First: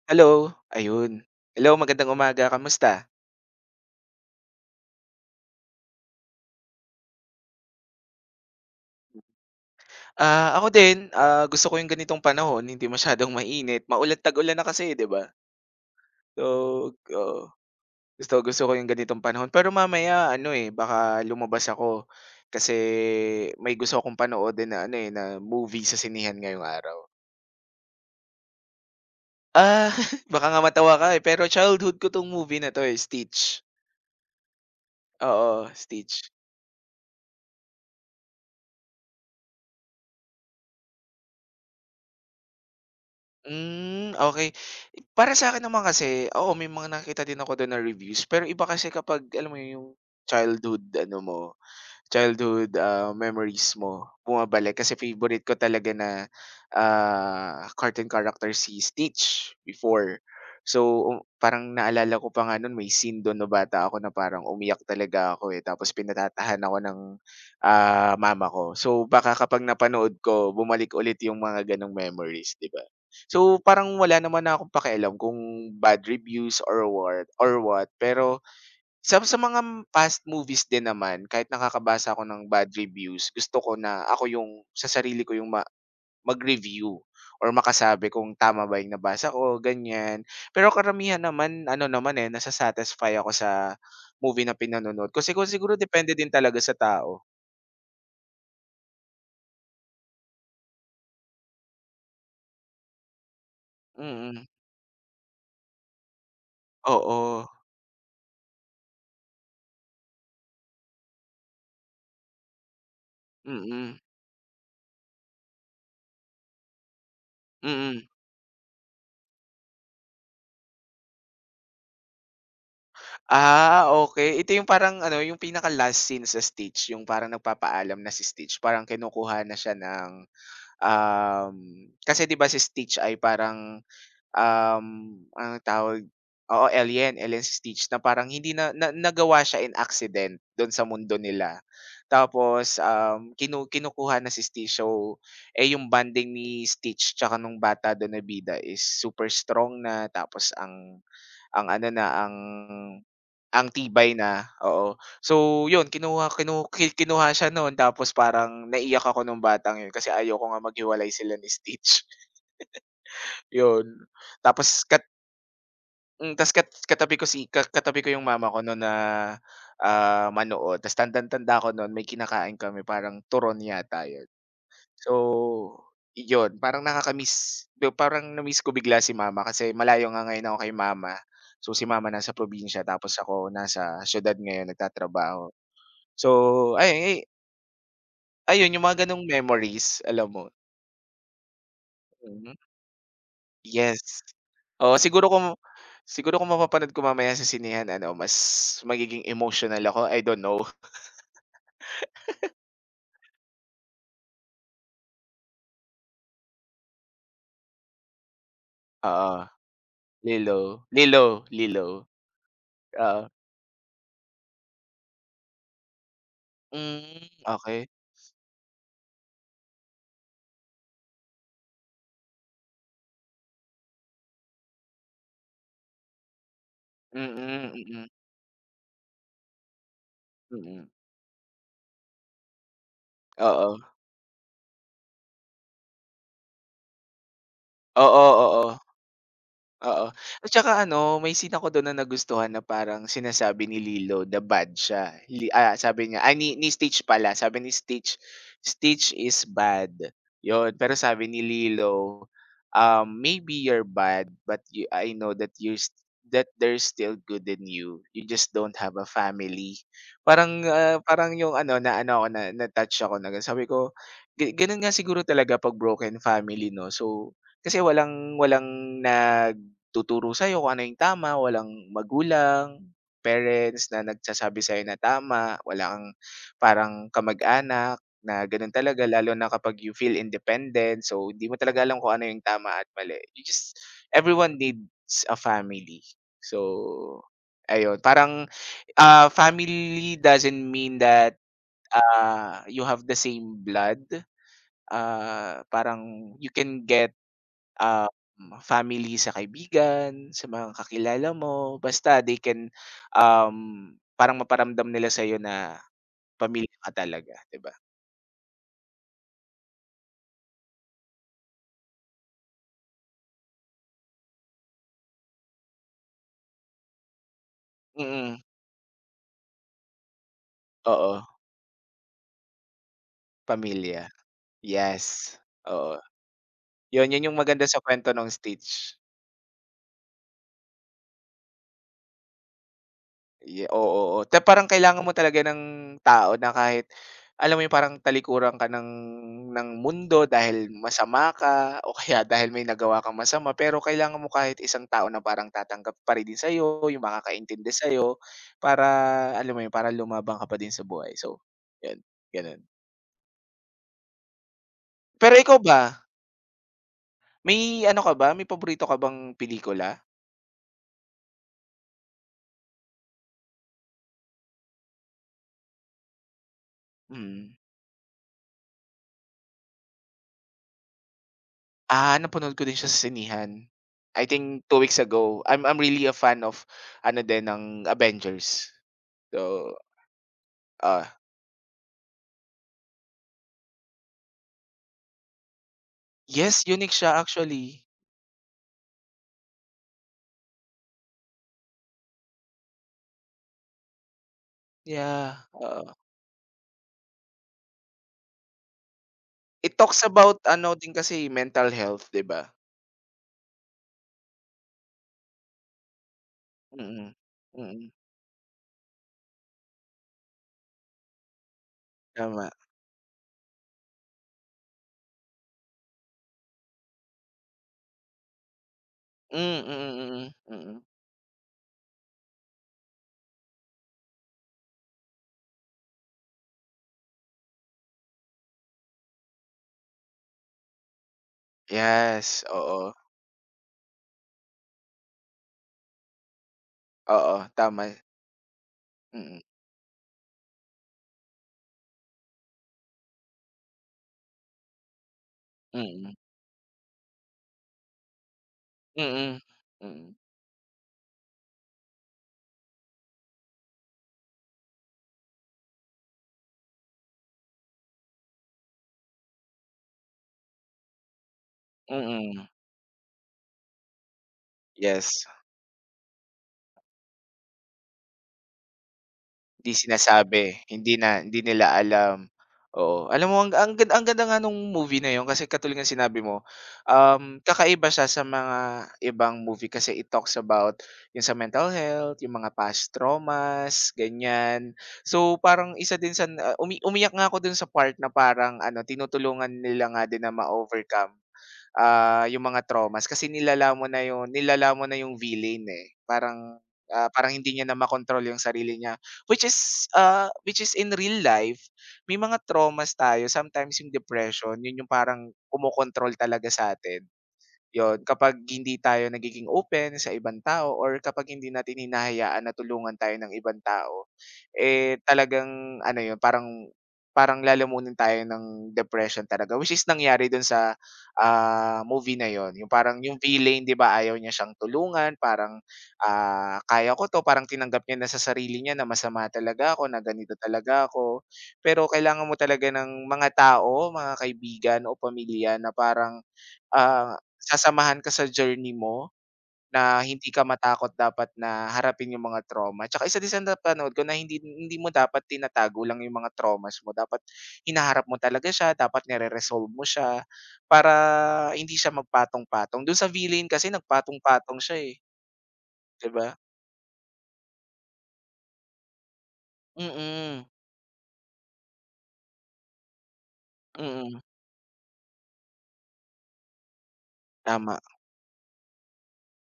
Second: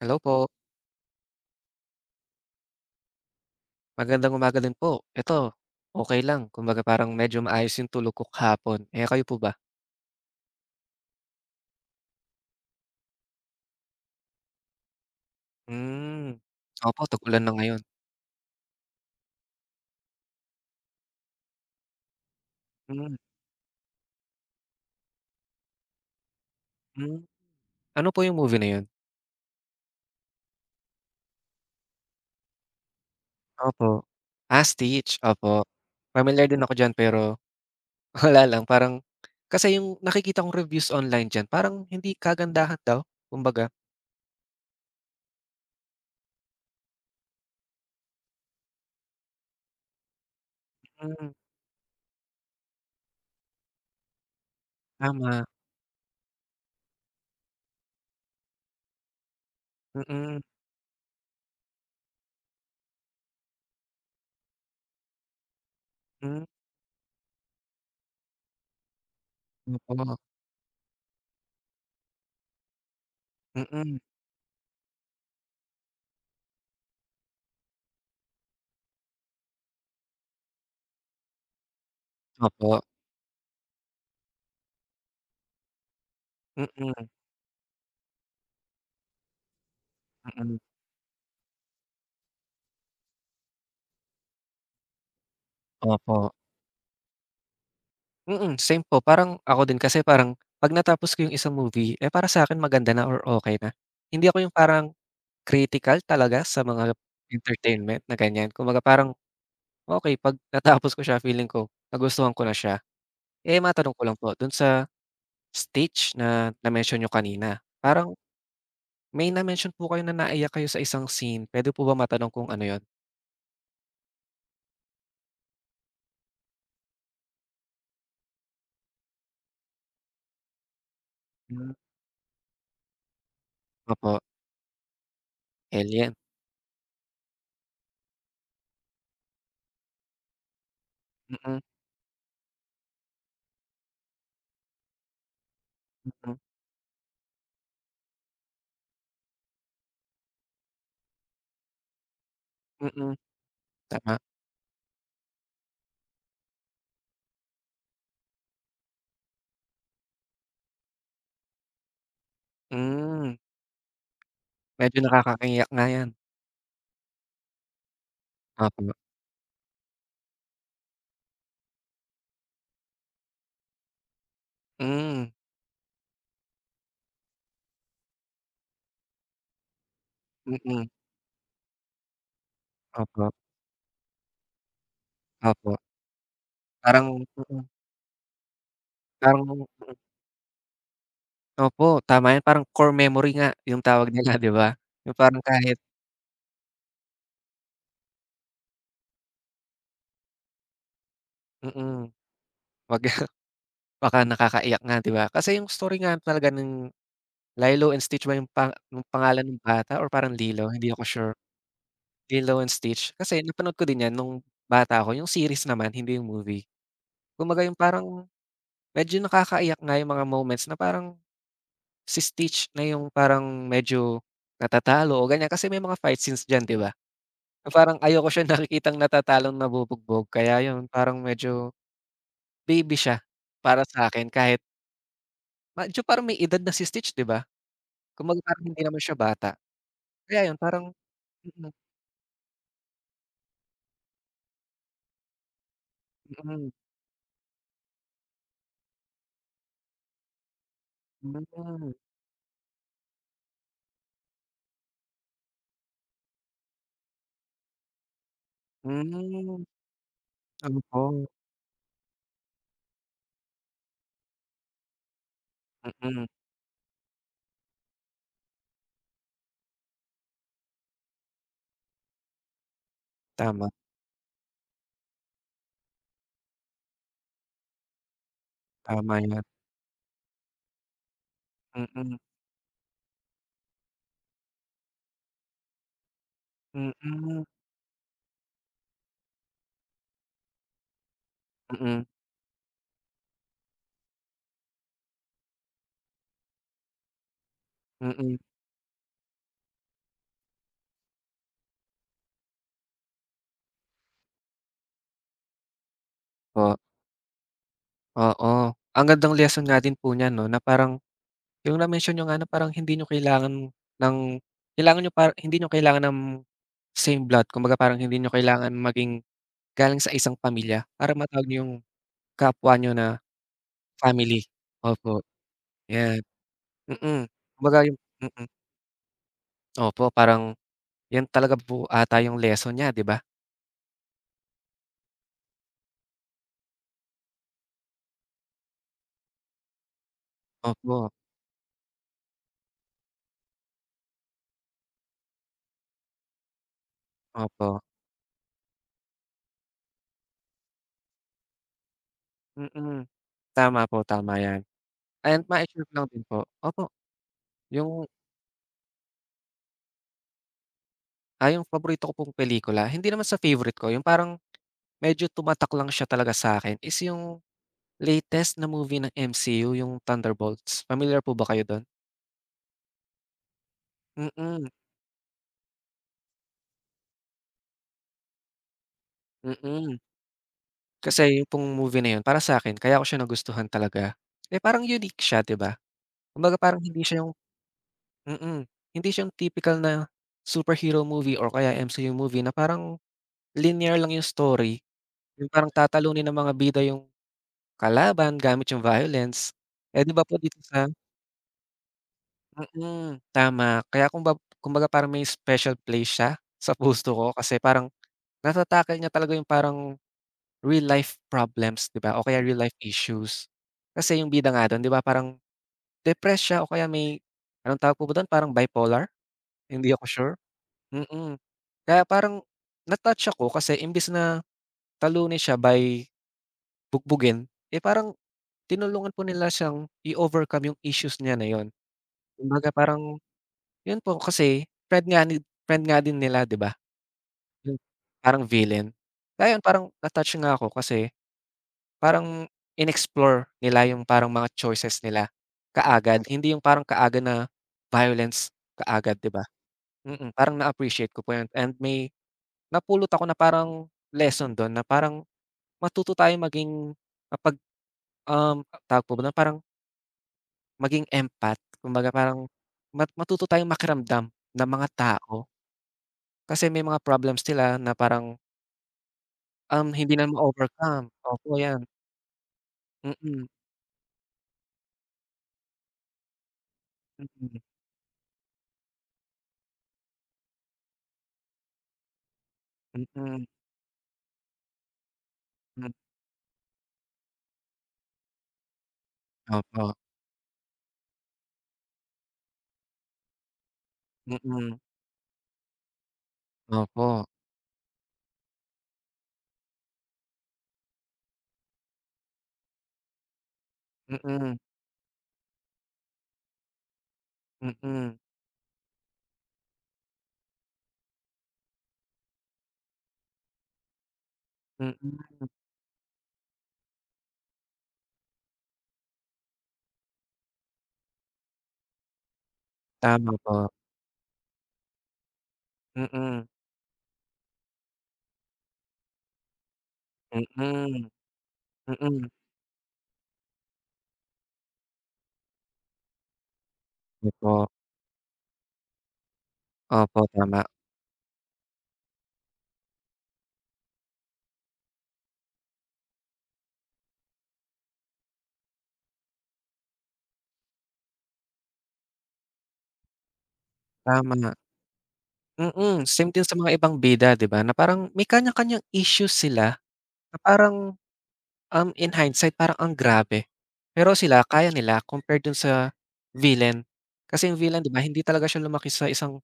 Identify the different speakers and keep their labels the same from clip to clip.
Speaker 1: Hello
Speaker 2: Hello,
Speaker 1: po,
Speaker 2: ayun. Hello, magandang umaga, kamusta?
Speaker 1: magandang umaga din po. Eto, okey lang kumbaga parang medyo maayos yung tulog ko kahapon. Eh, kayo po ba?
Speaker 2: Ah, ako din, gusto ko yung ganitong panahon, hindi masyadong mainit, maulat tag-ulan na kasi, 'di ba?
Speaker 1: Hmm,
Speaker 2: So,
Speaker 1: opo,
Speaker 2: oo,
Speaker 1: tag-ulan na ngayon.
Speaker 2: gusto gusto ko yung ganitong panahon, pero mamaya ano, eh, baka lumabas ako kasi
Speaker 1: Hmm,
Speaker 2: may gusto akong panoodin na ano, eh, na movie sa sinihan ngayong araw.
Speaker 1: hmm. Ano po yung movie na yun?
Speaker 2: Ah, baka nga matawa ka, eh, pero childhood ko 'tong movie na 'to, eh, Stitch.
Speaker 1: Opo. Ah, Stitch, opo.
Speaker 2: Oo, Stitch.
Speaker 1: Familiar din ako diyan, pero wala lang, parang kasi yung nakikita kong reviews online diyan parang hindi kagandahan daw, kumbaga.
Speaker 2: Hmm, okey. Para sa'kin naman kasi, oo, may mga nakita din ako dun na reviews pero iba kasi kapag alam mo yun, yung childhood ano
Speaker 1: Hmm,
Speaker 2: mo, childhood, memories mo bumabalik? Kasi favorite
Speaker 1: tama.
Speaker 2: ko talaga na, cartoon character si Stitch before.
Speaker 1: Mm-mm.
Speaker 2: So, parang naalala ko pa nga nun may scene dun na bata ako na parang umiyak talaga ako, eh, tapos
Speaker 1: Mm,
Speaker 2: pinatatahan ako ng, mama ko. So, baka kapag
Speaker 1: hmm,
Speaker 2: napanood
Speaker 1: opo.
Speaker 2: ko bumalik ulit yung mga ganong memories, 'di ba? So, parang
Speaker 1: Mm,
Speaker 2: wala naman na akong pakialam kung bad reviews or what, pero sa mga past movies din naman, kahit nakakabasa ako ng bad
Speaker 1: opo.
Speaker 2: reviews, gusto ko na ako yung sa sarili ko yung
Speaker 1: Mm,
Speaker 2: mag-review
Speaker 1: mm,
Speaker 2: or makasabi kung tama ba yung nabasa ko, ganyan.
Speaker 1: mm.
Speaker 2: Pero karamihan naman ano naman, eh, nasa ako sa movie na pinanonood ko. Siguro siguro depende
Speaker 1: Opo.
Speaker 2: din talaga sa tao.
Speaker 1: Mm, same po, parang ako din kasi parang 'pag natapos ko yung isang movie, eh, para sa'kin maganda na or okay na. Hindi ako
Speaker 2: Mm.
Speaker 1: yung parang critical talaga sa mga
Speaker 2: Oo.
Speaker 1: entertainment na ganyan. Kumbaga parang okay 'pag natapos ko siya, feeling ko nagustuhan ko na siya. Eh, matanong
Speaker 2: Mm.
Speaker 1: ko lang po dun sa stage na na-mention niyo kanina,
Speaker 2: Mm.
Speaker 1: parang may na-mention po kayo na naiyak kayo sa isang scene. Pwede po ba matanong kung ano yon?
Speaker 2: Ah, okay, ito yung parang ano, yung pinaka-last scene sa Stitch, yung parang nagpapaalam na si Stitch, parang kinukuha na siya ng
Speaker 1: Hmm,
Speaker 2: Kasi 'di ba si Stitch ay parang,
Speaker 1: opo.
Speaker 2: um, anong tawag
Speaker 1: Alien.
Speaker 2: oo, alien, alien si Stitch na parang hindi na na nagawa siya in accident do'n sa mundo nila.
Speaker 1: Mm,
Speaker 2: Tapos, kinukuha na si Stitch. So, eh, yung bonding
Speaker 1: mm,
Speaker 2: ni Stitch tsaka nung bata do'n na bida is super strong na tapos ang ano na, ang
Speaker 1: mm, mm.
Speaker 2: ang tibay
Speaker 1: Tama.
Speaker 2: na, oo. So yun kinuha kinu ki kinuha siya noon tapos parang naiyak ako nung batang yun kasi ayoko nga maghiwalay sila ni Stitch,
Speaker 1: Hmm,
Speaker 2: yun. Tapos
Speaker 1: medyo nakakakiyak nga yan.
Speaker 2: ta's katabi ko si katabi ko yung mama ko noon
Speaker 1: Opo.
Speaker 2: na, manood ta's tandang-tanda ako nun may kinakain kami parang turon yata yun.
Speaker 1: Hmm,
Speaker 2: So, iyon parang nakaka-miss parang na ko bigla si mama kasi malayo nga ngayon ako kay
Speaker 1: mm.
Speaker 2: mama. So, si mama nasa probinsya tapos
Speaker 1: Opo,
Speaker 2: ako nasa siyudad ngayon nagtatrabaho.
Speaker 1: opo.
Speaker 2: So, ay
Speaker 1: Parang mm,
Speaker 2: ayun yung mga ganong
Speaker 1: parang
Speaker 2: memories alam mo?
Speaker 1: opo, tama 'yan,
Speaker 2: Mm,
Speaker 1: parang core memory nga yung tawag
Speaker 2: yes.
Speaker 1: nila, 'di ba?
Speaker 2: Oh,
Speaker 1: Yung
Speaker 2: siguro
Speaker 1: parang
Speaker 2: kung
Speaker 1: kahit
Speaker 2: siguro kung mapapanood ko mamaya sa sinehan ano mas magiging emotional ako, I don't know.
Speaker 1: mm, 'wag. Baka nakakaiyak nga, 'di ba? Kasi yung story nga talaga ng Lilo and Stitch ba yung yung
Speaker 2: Oo,
Speaker 1: pangalan ng bata, or parang
Speaker 2: Lilo,
Speaker 1: Lilo, hindi ako
Speaker 2: Lilo,
Speaker 1: sure.
Speaker 2: Lilo,
Speaker 1: Lilo and Stitch,
Speaker 2: oo.
Speaker 1: kasi napanood ko din 'yan nung bata ako, yung series naman, hindi yung movie.
Speaker 2: Hmm,
Speaker 1: Kumbaga yung
Speaker 2: okey.
Speaker 1: parang medyo nakakaiyak nga yung mga moments na parang si Stitch na yung parang medyo natatalo o ganyan kasi may mga fight scenes diyan, 'di ba? Na
Speaker 2: Mm,
Speaker 1: parang
Speaker 2: mm,
Speaker 1: ayoko siya nakikitang natatalong nabubugbog, kaya
Speaker 2: mm.
Speaker 1: yun parang medyo baby siya
Speaker 2: Oo.
Speaker 1: para sa akin kahit medyo parang may edad na si Stitch, 'di ba?
Speaker 2: Oo,
Speaker 1: Kumbaga parang
Speaker 2: oo.
Speaker 1: hindi naman siya bata.
Speaker 2: Oo. At
Speaker 1: Kaya yun
Speaker 2: saka
Speaker 1: parang
Speaker 2: ano, may scene
Speaker 1: mm,
Speaker 2: ako dun na nagustuhan na parang sinasabi ni Lilo na bad siya. Sabi niya, ni
Speaker 1: mm,
Speaker 2: Stitch pala. Sabi ni Stitch, "Stitch is bad." Yun, pero sabi ni
Speaker 1: hmm,
Speaker 2: Lilo, "Maybe you're bad, but I know that you're that there's still good in you. You just don't have a
Speaker 1: hmm,
Speaker 2: family." Parang
Speaker 1: opo,
Speaker 2: parang yung ano na ano ako na na-touch ako na sabi ko, Ganun nga siguro talaga pag
Speaker 1: mm.
Speaker 2: broken
Speaker 1: Mm.
Speaker 2: family, no? So, kasi walang walang nag tuturo sa'yo kung ano yung tama, walang magulang,
Speaker 1: Tama,
Speaker 2: parents na nagsasabi sa'yo na tama, wala kang parang kamag-anak na gano'n talaga
Speaker 1: tama
Speaker 2: lalo
Speaker 1: yan.
Speaker 2: na kapag you feel independent. So, hindi mo talaga
Speaker 1: Mm,
Speaker 2: alam kung
Speaker 1: mm,
Speaker 2: ano yung tama at mali. You just everyone needs a family. So,
Speaker 1: mm,
Speaker 2: ayun parang, family doesn't mean that,
Speaker 1: mm.
Speaker 2: you have the same blood. Ah, parang you can get
Speaker 1: Mm, mm.
Speaker 2: Um, family sa kaibigan, sa mga kakilala mo, basta they can, parang maparamdam nila sa'yo na pamilya
Speaker 1: Po,
Speaker 2: ka talaga, 'di ba?
Speaker 1: oo. Ang gandang lesson nga din po niyan 'no, na parang yung na-mention niyo nga na parang hindi niyo kailangan ng kailangan niyo para hindi niyo kailangan ng same blood, kumbaga parang hindi niyo
Speaker 2: Mm,
Speaker 1: kailangan maging galing sa isang pamilya para
Speaker 2: oo,
Speaker 1: matawag niyo yung kapwa niyo na
Speaker 2: pamilya,
Speaker 1: family. Opo,
Speaker 2: yes, oo.
Speaker 1: 'yan,
Speaker 2: 'Yun,
Speaker 1: mm.
Speaker 2: 'yun yung maganda sa
Speaker 1: Kumbaga yung
Speaker 2: kwento ng Stitch.
Speaker 1: opo, parang 'yan talaga po ata yung lesson niya, 'di ba?
Speaker 2: Oo, oo. Ta parang kailangan mo talaga ng tao na kahit alam mo yung parang talikuran ka ng mundo dahil
Speaker 1: Opo,
Speaker 2: masama ka o kaya dahil may nagawa kang masama, pero kailangan mo kahit isang tao na parang tatanggap pa rin din sa'yo, yung makakaintindi
Speaker 1: opo,
Speaker 2: sa'yo para alam mo yun, para lumabang ka pa din sa buhay. So, yun, ganun.
Speaker 1: mm. Tama po, tama 'yan.
Speaker 2: Pero
Speaker 1: And
Speaker 2: ikaw ba,
Speaker 1: mai-share ko lang din po, opo,
Speaker 2: may ano
Speaker 1: yung,
Speaker 2: ka ba, may paborito ka bang pelikula?
Speaker 1: yung paborito ko pong pelikula, hindi naman sa favorite ko, yung parang medyo tumatak lang siya talaga sa'kin is yung
Speaker 2: Mm.
Speaker 1: latest na movie ng MCU, yung Thunderbolts. Pamilyar po ba kayo don?
Speaker 2: Ah, napanood ko din siya sa sinihan I think
Speaker 1: Mm,
Speaker 2: 2 weeks ago. I'm really a fan of ano din ng Avengers. So,
Speaker 1: mm.
Speaker 2: ah
Speaker 1: Kasi yung pong movie na yun para sa'kin kaya ko siya nagustuhan talaga, eh, parang unique siya, 'di ba? Kumbaga
Speaker 2: yes,
Speaker 1: parang
Speaker 2: unique
Speaker 1: hindi
Speaker 2: siya
Speaker 1: siya yung
Speaker 2: actually.
Speaker 1: mm, hindi siya yung tipikal na superhero movie or kaya MCU movie na parang linear lang yung story,
Speaker 2: Yeah,
Speaker 1: yung parang
Speaker 2: oo.
Speaker 1: tatalunin ng mga bida yung kalaban gamit yung violence.
Speaker 2: It
Speaker 1: Eh,
Speaker 2: talks
Speaker 1: 'di ba po
Speaker 2: about
Speaker 1: dito
Speaker 2: ano
Speaker 1: sa
Speaker 2: din kasi mental health, 'di ba?
Speaker 1: Tama. Kaya kumbaga parang may special place siya sa puso
Speaker 2: Mm,
Speaker 1: ko kasi parang
Speaker 2: mm,
Speaker 1: nata-tackle niya talaga yung parang real life problems, 'di ba, o kaya
Speaker 2: tama.
Speaker 1: real life issues. Kasi yung bida nga do'n, 'di ba, parang depressed siya o kaya may anong tawag po ba do'n, parang bipolar?
Speaker 2: Hmm, mm,
Speaker 1: Hindi ako
Speaker 2: mm,
Speaker 1: sure,
Speaker 2: mm. Mm.
Speaker 1: mm. Kaya parang na-touch ako kasi imbes na talunin siya by bugbugin, eh, parang tinulungan po nila siyang i-overcome yung issues niya na 'yon.
Speaker 2: Yes,
Speaker 1: Kumbaga
Speaker 2: oo,
Speaker 1: parang yun po kasi friend nga din nila, 'di ba?
Speaker 2: oo,
Speaker 1: Yung
Speaker 2: tama.
Speaker 1: parang villain.
Speaker 2: Mm,
Speaker 1: Kaya yun parang na-touch nga ako kasi parang in-explore nila yung parang mga choices nila
Speaker 2: mm,
Speaker 1: kaagad, hindi yung parang kaagad na violence kaagad, 'di
Speaker 2: mm,
Speaker 1: ba?
Speaker 2: mm,
Speaker 1: Mm, parang na-appreciate ko po yun, and may napulot ako na parang lesson dun na parang matuto tayong maging mapag um, tawag po ba dun, parang maging empath, kumbaga
Speaker 2: mm,
Speaker 1: parang
Speaker 2: mm.
Speaker 1: matuto tayong makiramdam ng mga
Speaker 2: Yes.
Speaker 1: tao. Kasi may mga problems sila na parang,
Speaker 2: Hindi
Speaker 1: hindi na
Speaker 2: sinasabi, hindi
Speaker 1: ma-overcome.
Speaker 2: na hindi
Speaker 1: Opo,
Speaker 2: nila
Speaker 1: 'yan.
Speaker 2: alam, oo. Alam mo
Speaker 1: Mm,
Speaker 2: ang ganda ang ganda nga nung movie na yun kasi katulad ng sinabi mo,
Speaker 1: mm,
Speaker 2: kakaiba siya sa mga ibang movie kasi it talks about yung sa mental health, yung mga past
Speaker 1: mm,
Speaker 2: traumas, ganyan. So, parang
Speaker 1: hmm.
Speaker 2: isa din sa na umiyak nga ako dun sa part na parang ano tinutulungan
Speaker 1: Opo,
Speaker 2: nila nga din na ma-overcome yung mga traumas kasi nilalaman mo na yun nilalaman
Speaker 1: mm,
Speaker 2: mo na yung villain, eh. Parang,
Speaker 1: opo.
Speaker 2: parang hindi niya na makontrol yung sarili niya, which is in real life, may mga traumas tayo sometimes yung
Speaker 1: Mm,
Speaker 2: depression, yun yung parang kumokontrol talaga sa atin.
Speaker 1: mm,
Speaker 2: 'Yun,
Speaker 1: mm.
Speaker 2: kapag hindi tayo nagiging open sa ibang tao or kapag hindi natin hinahayaan na tulungan tayo ng ibang tao, eh, talagang ano 'yun, parang parang lalamunin tayo ng depression talaga, which is nangyari dun sa, movie na 'yun. Yung parang yung
Speaker 1: Tama
Speaker 2: villain
Speaker 1: po.
Speaker 2: 'di ba, ayaw niya siyang tulungan, parang,
Speaker 1: Mm,
Speaker 2: "Kaya ko 'to," parang tinanggap niya na sa sarili niya na masama talaga ako, na ganito talaga
Speaker 1: mm,
Speaker 2: ako. Pero kailangan
Speaker 1: mm.
Speaker 2: mo talaga ng mga tao, mga kaibigan o pamilya na parang
Speaker 1: Opo,
Speaker 2: sasamahan ka sa journey mo na
Speaker 1: opo,
Speaker 2: hindi ka
Speaker 1: tama,
Speaker 2: matakot dapat na harapin yung mga trauma. Tsaka isa din sa napanood ko na hindi hindi mo dapat tinatago lang yung mga traumas mo. Dapat hinaharap mo talaga siya, dapat nire-resolve mo siya para hindi siya magpatong-patong. Dun sa villain kasi
Speaker 1: tama.
Speaker 2: nagpatong-patong siya, eh,
Speaker 1: Mm,
Speaker 2: 'di ba?
Speaker 1: same din sa mga ibang bida, 'di ba, na parang may kanya-kanyang issues sila na
Speaker 2: Mm,
Speaker 1: parang in hindsight parang ang grabe. Pero
Speaker 2: mm.
Speaker 1: sila kaya nila compared dun sa villain. Kasi yung
Speaker 2: Tama,
Speaker 1: villain, 'di ba, hindi talaga siya lumaki sa isang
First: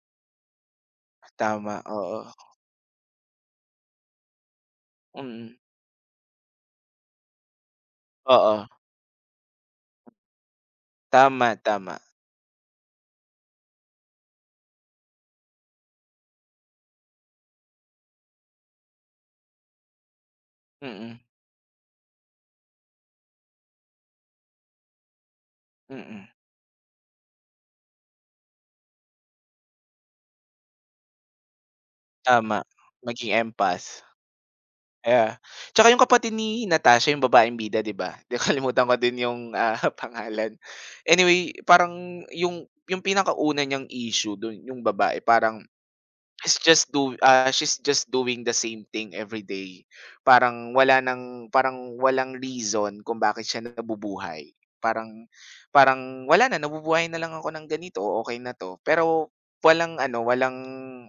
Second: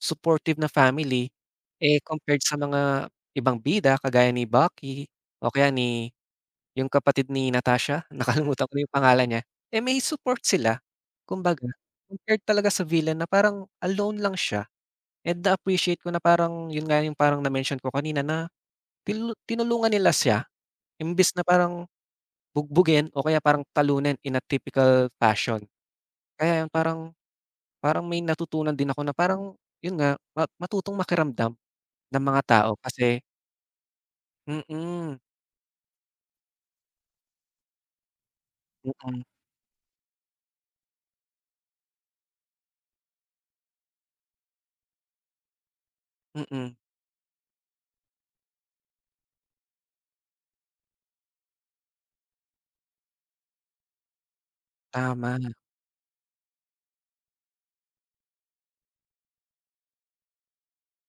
Speaker 1: supportive na family,
Speaker 2: tama,
Speaker 1: eh,
Speaker 2: oo.
Speaker 1: compared sa mga ibang bida kagaya ni Bucky o
Speaker 2: Mm,
Speaker 1: kaya ni yung kapatid ni Natasha,
Speaker 2: oo.
Speaker 1: nakalimutan ko na yung pangalan niya, eh, may support sila.
Speaker 2: Tama,
Speaker 1: Kumbaga,
Speaker 2: tama.
Speaker 1: compared talaga sa villain na parang alone lang siya, and na-appreciate ko na parang yun nga yung parang na-mention ko kanina na tinulungan nila siya
Speaker 2: Mm,
Speaker 1: imbis na parang bugbugin o kaya parang talunin in a typical fashion.
Speaker 2: mm.
Speaker 1: Kaya yun parang parang may natutunan din ako na parang yun nga, matutong makiramdam ng mga
Speaker 2: Tama,
Speaker 1: tao kasi
Speaker 2: maging empath.
Speaker 1: mm, mm,
Speaker 2: Yeah, tsaka yung kapatid ni Natasha yung babaeng bida 'di ba? Nakalimutan ko din yung, pangalan. Anyway, parang yung pinakauna niyang issue dun yung babae parang it's
Speaker 1: mm,
Speaker 2: just she's just doing the same thing every day. Parang wala ng parang walang reason kung bakit siya nabubuhay. Parang
Speaker 1: tama,
Speaker 2: parang wala na, nabubuhay na lang ako ng ganito, okay na 'to. Pero walang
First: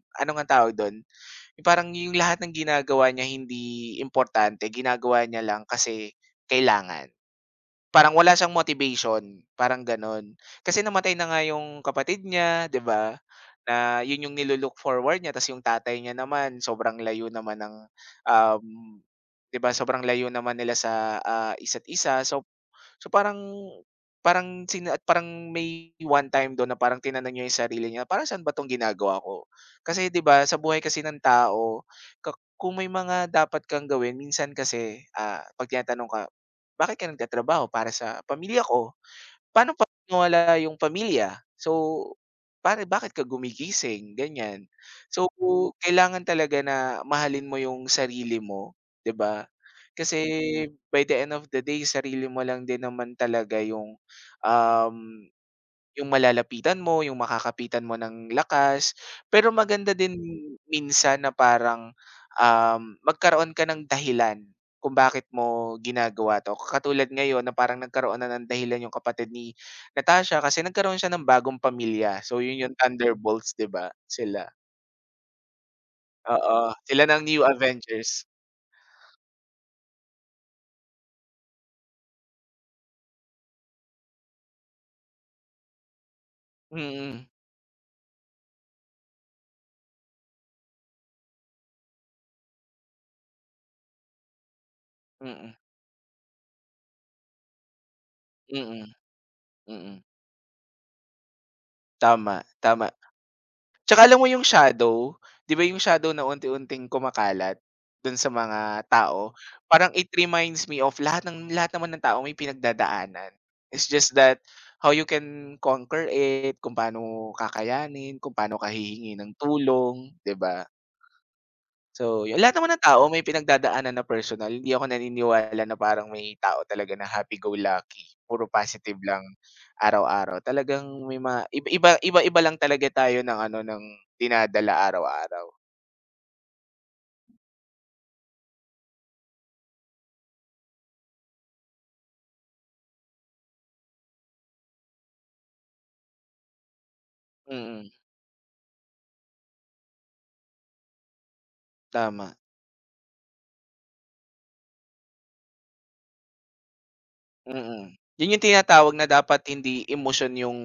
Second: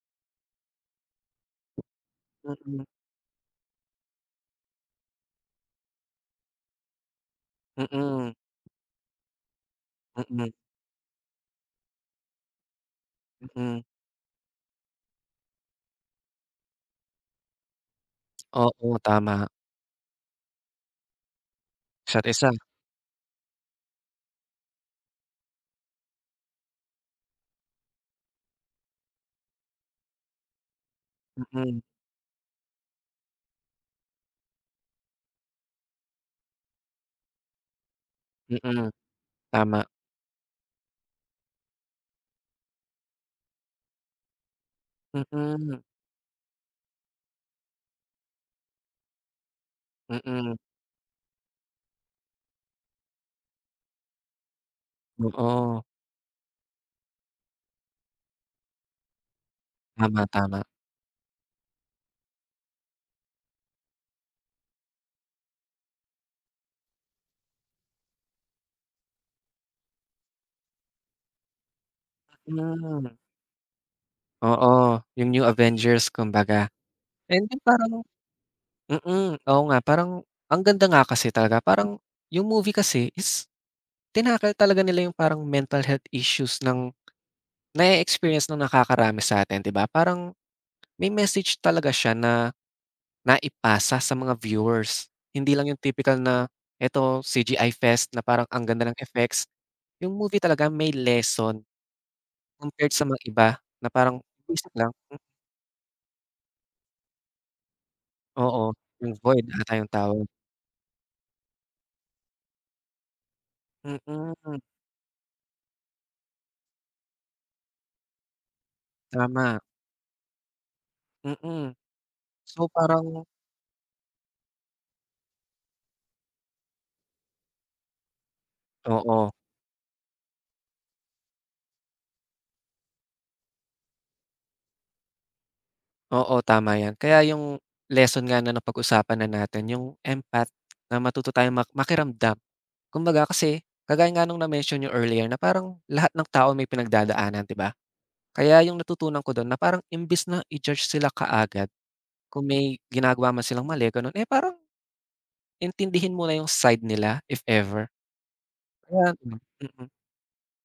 Speaker 2: ano ngang tawag dun? Parang yung lahat ng
Speaker 1: mm,
Speaker 2: ginagawa niya hindi importante, ginagawa niya lang kasi kailangan. Parang
Speaker 1: mm,
Speaker 2: wala siyang motivation, parang gano'n.
Speaker 1: mm,
Speaker 2: Kasi namatay na nga yung kapatid niya, 'di ba,
Speaker 1: mm.
Speaker 2: na yun yung forward niya ta's yung tatay niya naman sobrang layo naman ng, um,
Speaker 1: Oo, tama.
Speaker 2: 'di ba, sobrang layo naman nila sa, isa't isa.
Speaker 1: Isa't
Speaker 2: So
Speaker 1: isa,
Speaker 2: So parang parang sina at parang may one time dun na parang tinanong niya yung sarili niya, "Para saan ba 'tong ginagawa ko?" Kasi 'di ba sa buhay kasi ng
Speaker 1: mm,
Speaker 2: tao, kung may mga dapat kang gawin minsan kasi, 'pag tinatanong ka, "Bakit ka nagtatrabaho? Para sa pamilya
Speaker 1: mm,
Speaker 2: ko." Paano
Speaker 1: tama,
Speaker 2: 'pag nawala yung pamilya? So, bakit ka gumigising, ganyan. So,
Speaker 1: mm,
Speaker 2: kailangan talaga na mahalin mo yung sarili mo, 'di ba? Kasi
Speaker 1: mm,
Speaker 2: by the end of the day, sarili mo lang din naman talaga yung, um
Speaker 1: oo,
Speaker 2: yung malalapitan mo, yung makakapitan mo ng lakas. Pero maganda din
Speaker 1: tama, tama,
Speaker 2: minsan na parang, magkaroon ka ng dahilan kung bakit mo ginagawa 'to. Katulad ngayon na parang nagkaroon na ng dahilan yung kapatid ni Natasha kasi nagkaroon siya ng bagong pamilya. So yun yung
Speaker 1: hmm,
Speaker 2: Thunderbolts, 'di ba? Sila,
Speaker 1: oo, yung New Avengers
Speaker 2: oo.
Speaker 1: kumbaga.
Speaker 2: Sila ng New
Speaker 1: And yung parang
Speaker 2: Avengers.
Speaker 1: mm, oo nga, parang ang ganda nga kasi talaga, parang yung movie kasi is tinakal talaga nila yung parang mental health issues ng
Speaker 2: Mm,
Speaker 1: na experience ng nakakarami sa'tin, 'di ba? Parang may message talaga siya na naipasa sa mga viewers.
Speaker 2: mm,
Speaker 1: Hindi lang yung typical na eto CGI fest na parang ang
Speaker 2: mm,
Speaker 1: ganda ng effects,
Speaker 2: mm, mm.
Speaker 1: yung movie talaga may lesson
Speaker 2: Tama, tama.
Speaker 1: compared sa mga iba na
Speaker 2: Tsaka
Speaker 1: parang
Speaker 2: alam mo yung
Speaker 1: basic lang.
Speaker 2: shadow, 'di ba yung shadow na unti-unting kumakalat dun sa
Speaker 1: Oo,
Speaker 2: mga
Speaker 1: yung
Speaker 2: tao,
Speaker 1: Void ata yung
Speaker 2: parang it
Speaker 1: tawag.
Speaker 2: reminds me of lahat naman ng tao may pinagdadaanan. It's just that
Speaker 1: Mm,
Speaker 2: how you can conquer it, kung paano kakayanin, kung paano ka hihingi ng
Speaker 1: tama,
Speaker 2: tulong, 'di ba?
Speaker 1: mm.
Speaker 2: So, yun lahat
Speaker 1: So
Speaker 2: naman ng tao may
Speaker 1: parang
Speaker 2: pinagdadaanan na personal, hindi ako naniniwala na parang may tao talaga na happy-go-lucky, puro positive lang
Speaker 1: oo.
Speaker 2: araw-araw. Talagang may mga iba-iba iba-iba lang talaga tayo ng ano, ng dinadala araw-araw.
Speaker 1: Oo, tama yan. Kaya yung lesson nga na napag-usapan na natin, yung empath, na matuto tayong makiramdam. Kumbaga kasi, kagaya nga nung na-mention niyo earlier na parang lahat ng tao may pinagdadaanan, 'di ba?
Speaker 2: Mm,
Speaker 1: Kaya yung natutunan ko dun na parang imbis na i-judge sila kaagad
Speaker 2: tama,
Speaker 1: kung may ginagawa man silang mali, ganun, eh, parang intindihin muna yung side nila if
Speaker 2: mm.
Speaker 1: ever.
Speaker 2: Yun yung tinatawag na
Speaker 1: Kaya mm,
Speaker 2: dapat hindi
Speaker 1: mm,
Speaker 2: emotion yung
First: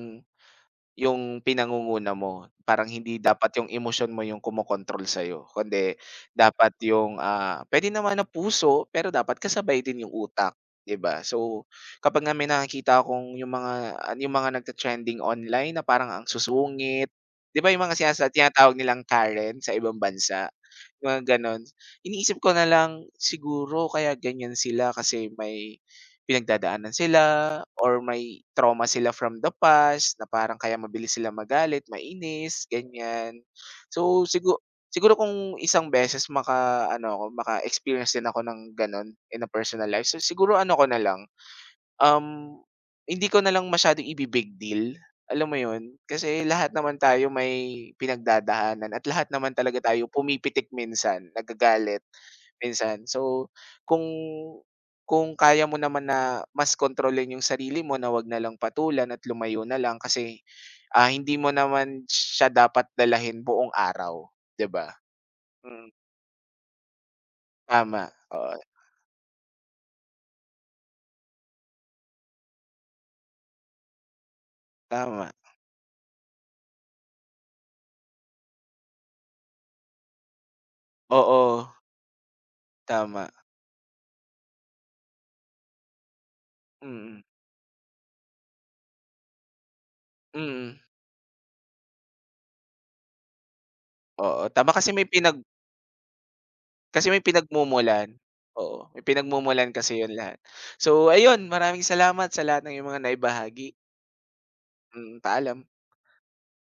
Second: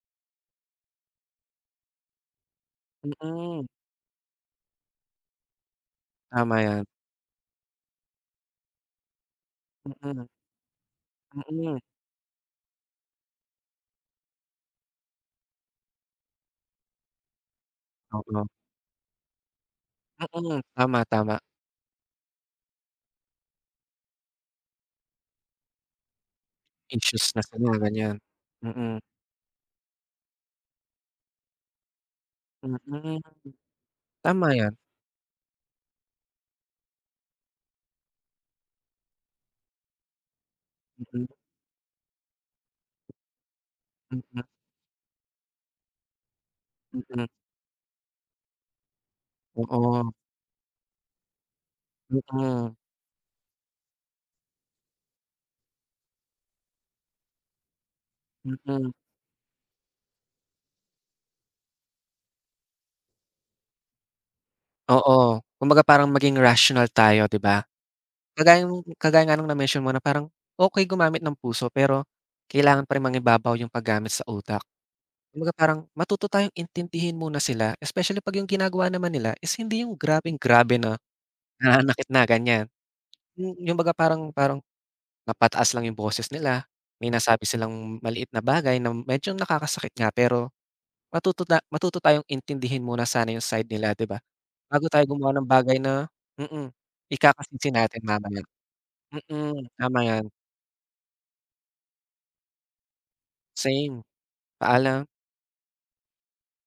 Speaker 2: Yung pinangunguna mo, parang
Speaker 1: mm,
Speaker 2: hindi dapat
Speaker 1: mm,
Speaker 2: yung emosyon mo yung kumokontrol sa'yo, kundi
Speaker 1: tama
Speaker 2: dapat
Speaker 1: yan.
Speaker 2: yung, pwede naman na puso, pero dapat kasabay din yung
Speaker 1: Mm,
Speaker 2: utak, 'di ba?
Speaker 1: mm,
Speaker 2: So,
Speaker 1: mm,
Speaker 2: kapag nga may nakikita akong yung mga nagte-trending online na parang ang susungit, 'di ba yung mga
Speaker 1: oo, mm,
Speaker 2: tinatawag nilang Karen sa ibang bansa,
Speaker 1: mm, tama,
Speaker 2: yung mga
Speaker 1: tama.
Speaker 2: gano'n. Iniisip ko na lang, siguro kaya ganiyan sila kasi may pinagdadaanan sila
Speaker 1: Issues na sila,
Speaker 2: or
Speaker 1: ganyan.
Speaker 2: may trauma
Speaker 1: Mm,
Speaker 2: sila from the past na parang kaya mabilis sila magalit, mainis,
Speaker 1: mm. Mm,
Speaker 2: ganyan. So
Speaker 1: tama
Speaker 2: siguro,
Speaker 1: yan.
Speaker 2: siguro kung isang beses maka-ano ako, maka-experience din ako ng gano'n in a personal life, so siguro ano ko na lang,
Speaker 1: Mm,
Speaker 2: Um, hindi ko na lang masyadong
Speaker 1: mm, mm.
Speaker 2: ibi-big deal, alam mo 'yun? Kasi lahat naman
Speaker 1: Mm.
Speaker 2: tayo may pinagdadaanan at lahat naman talaga tayo
Speaker 1: Oo,
Speaker 2: pumipitik minsan, nagagalit
Speaker 1: mm,
Speaker 2: minsan. So, kung kung kaya mo naman na mas kontrolin yung sarili mo na 'wag na lang
Speaker 1: mm.
Speaker 2: patulan at lumayo na lang kasi, hindi mo naman siya dapat dalahin buong araw, 'di ba?
Speaker 1: Oo, kumbaga
Speaker 2: Mm,
Speaker 1: parang maging rational tayo, 'di ba?
Speaker 2: tama, oo,
Speaker 1: Kagaya nung kagaya nga nung na-mention mo na parang okey gumamit ng puso pero kailangan pa rin mangibabaw yung paggamit sa utak.
Speaker 2: tama.
Speaker 1: Kumbaga parang matuto tayong intindihin muna sila, especially 'pag yung ginagawa naman nila is hindi yung grabeng-grabe na
Speaker 2: Oo,
Speaker 1: nananakit na, ganyan.
Speaker 2: tama.
Speaker 1: Yung baga parang parang napataas lang yung boses nila, may
Speaker 2: Mm,
Speaker 1: nasabi silang maliit na bagay na medyo nakakasakit nga, pero
Speaker 2: mm.
Speaker 1: matuto na matuto tayong intindihin muna sana yung side nila, 'di ba,
Speaker 2: Oo, tama
Speaker 1: bago
Speaker 2: kasi may
Speaker 1: tayo gumawa ng bagay na mm,
Speaker 2: Kasi may
Speaker 1: ikakasisi natin
Speaker 2: pinagmumulan.
Speaker 1: mamaya.
Speaker 2: Oo, may
Speaker 1: Mm,
Speaker 2: pinagmumulan
Speaker 1: tama
Speaker 2: kasi 'yun
Speaker 1: yan.
Speaker 2: lahat. So ayun, maraming salamat sa lahat ng iyong mga naibahagi.
Speaker 1: Same, paalam.
Speaker 2: Mm, paalam.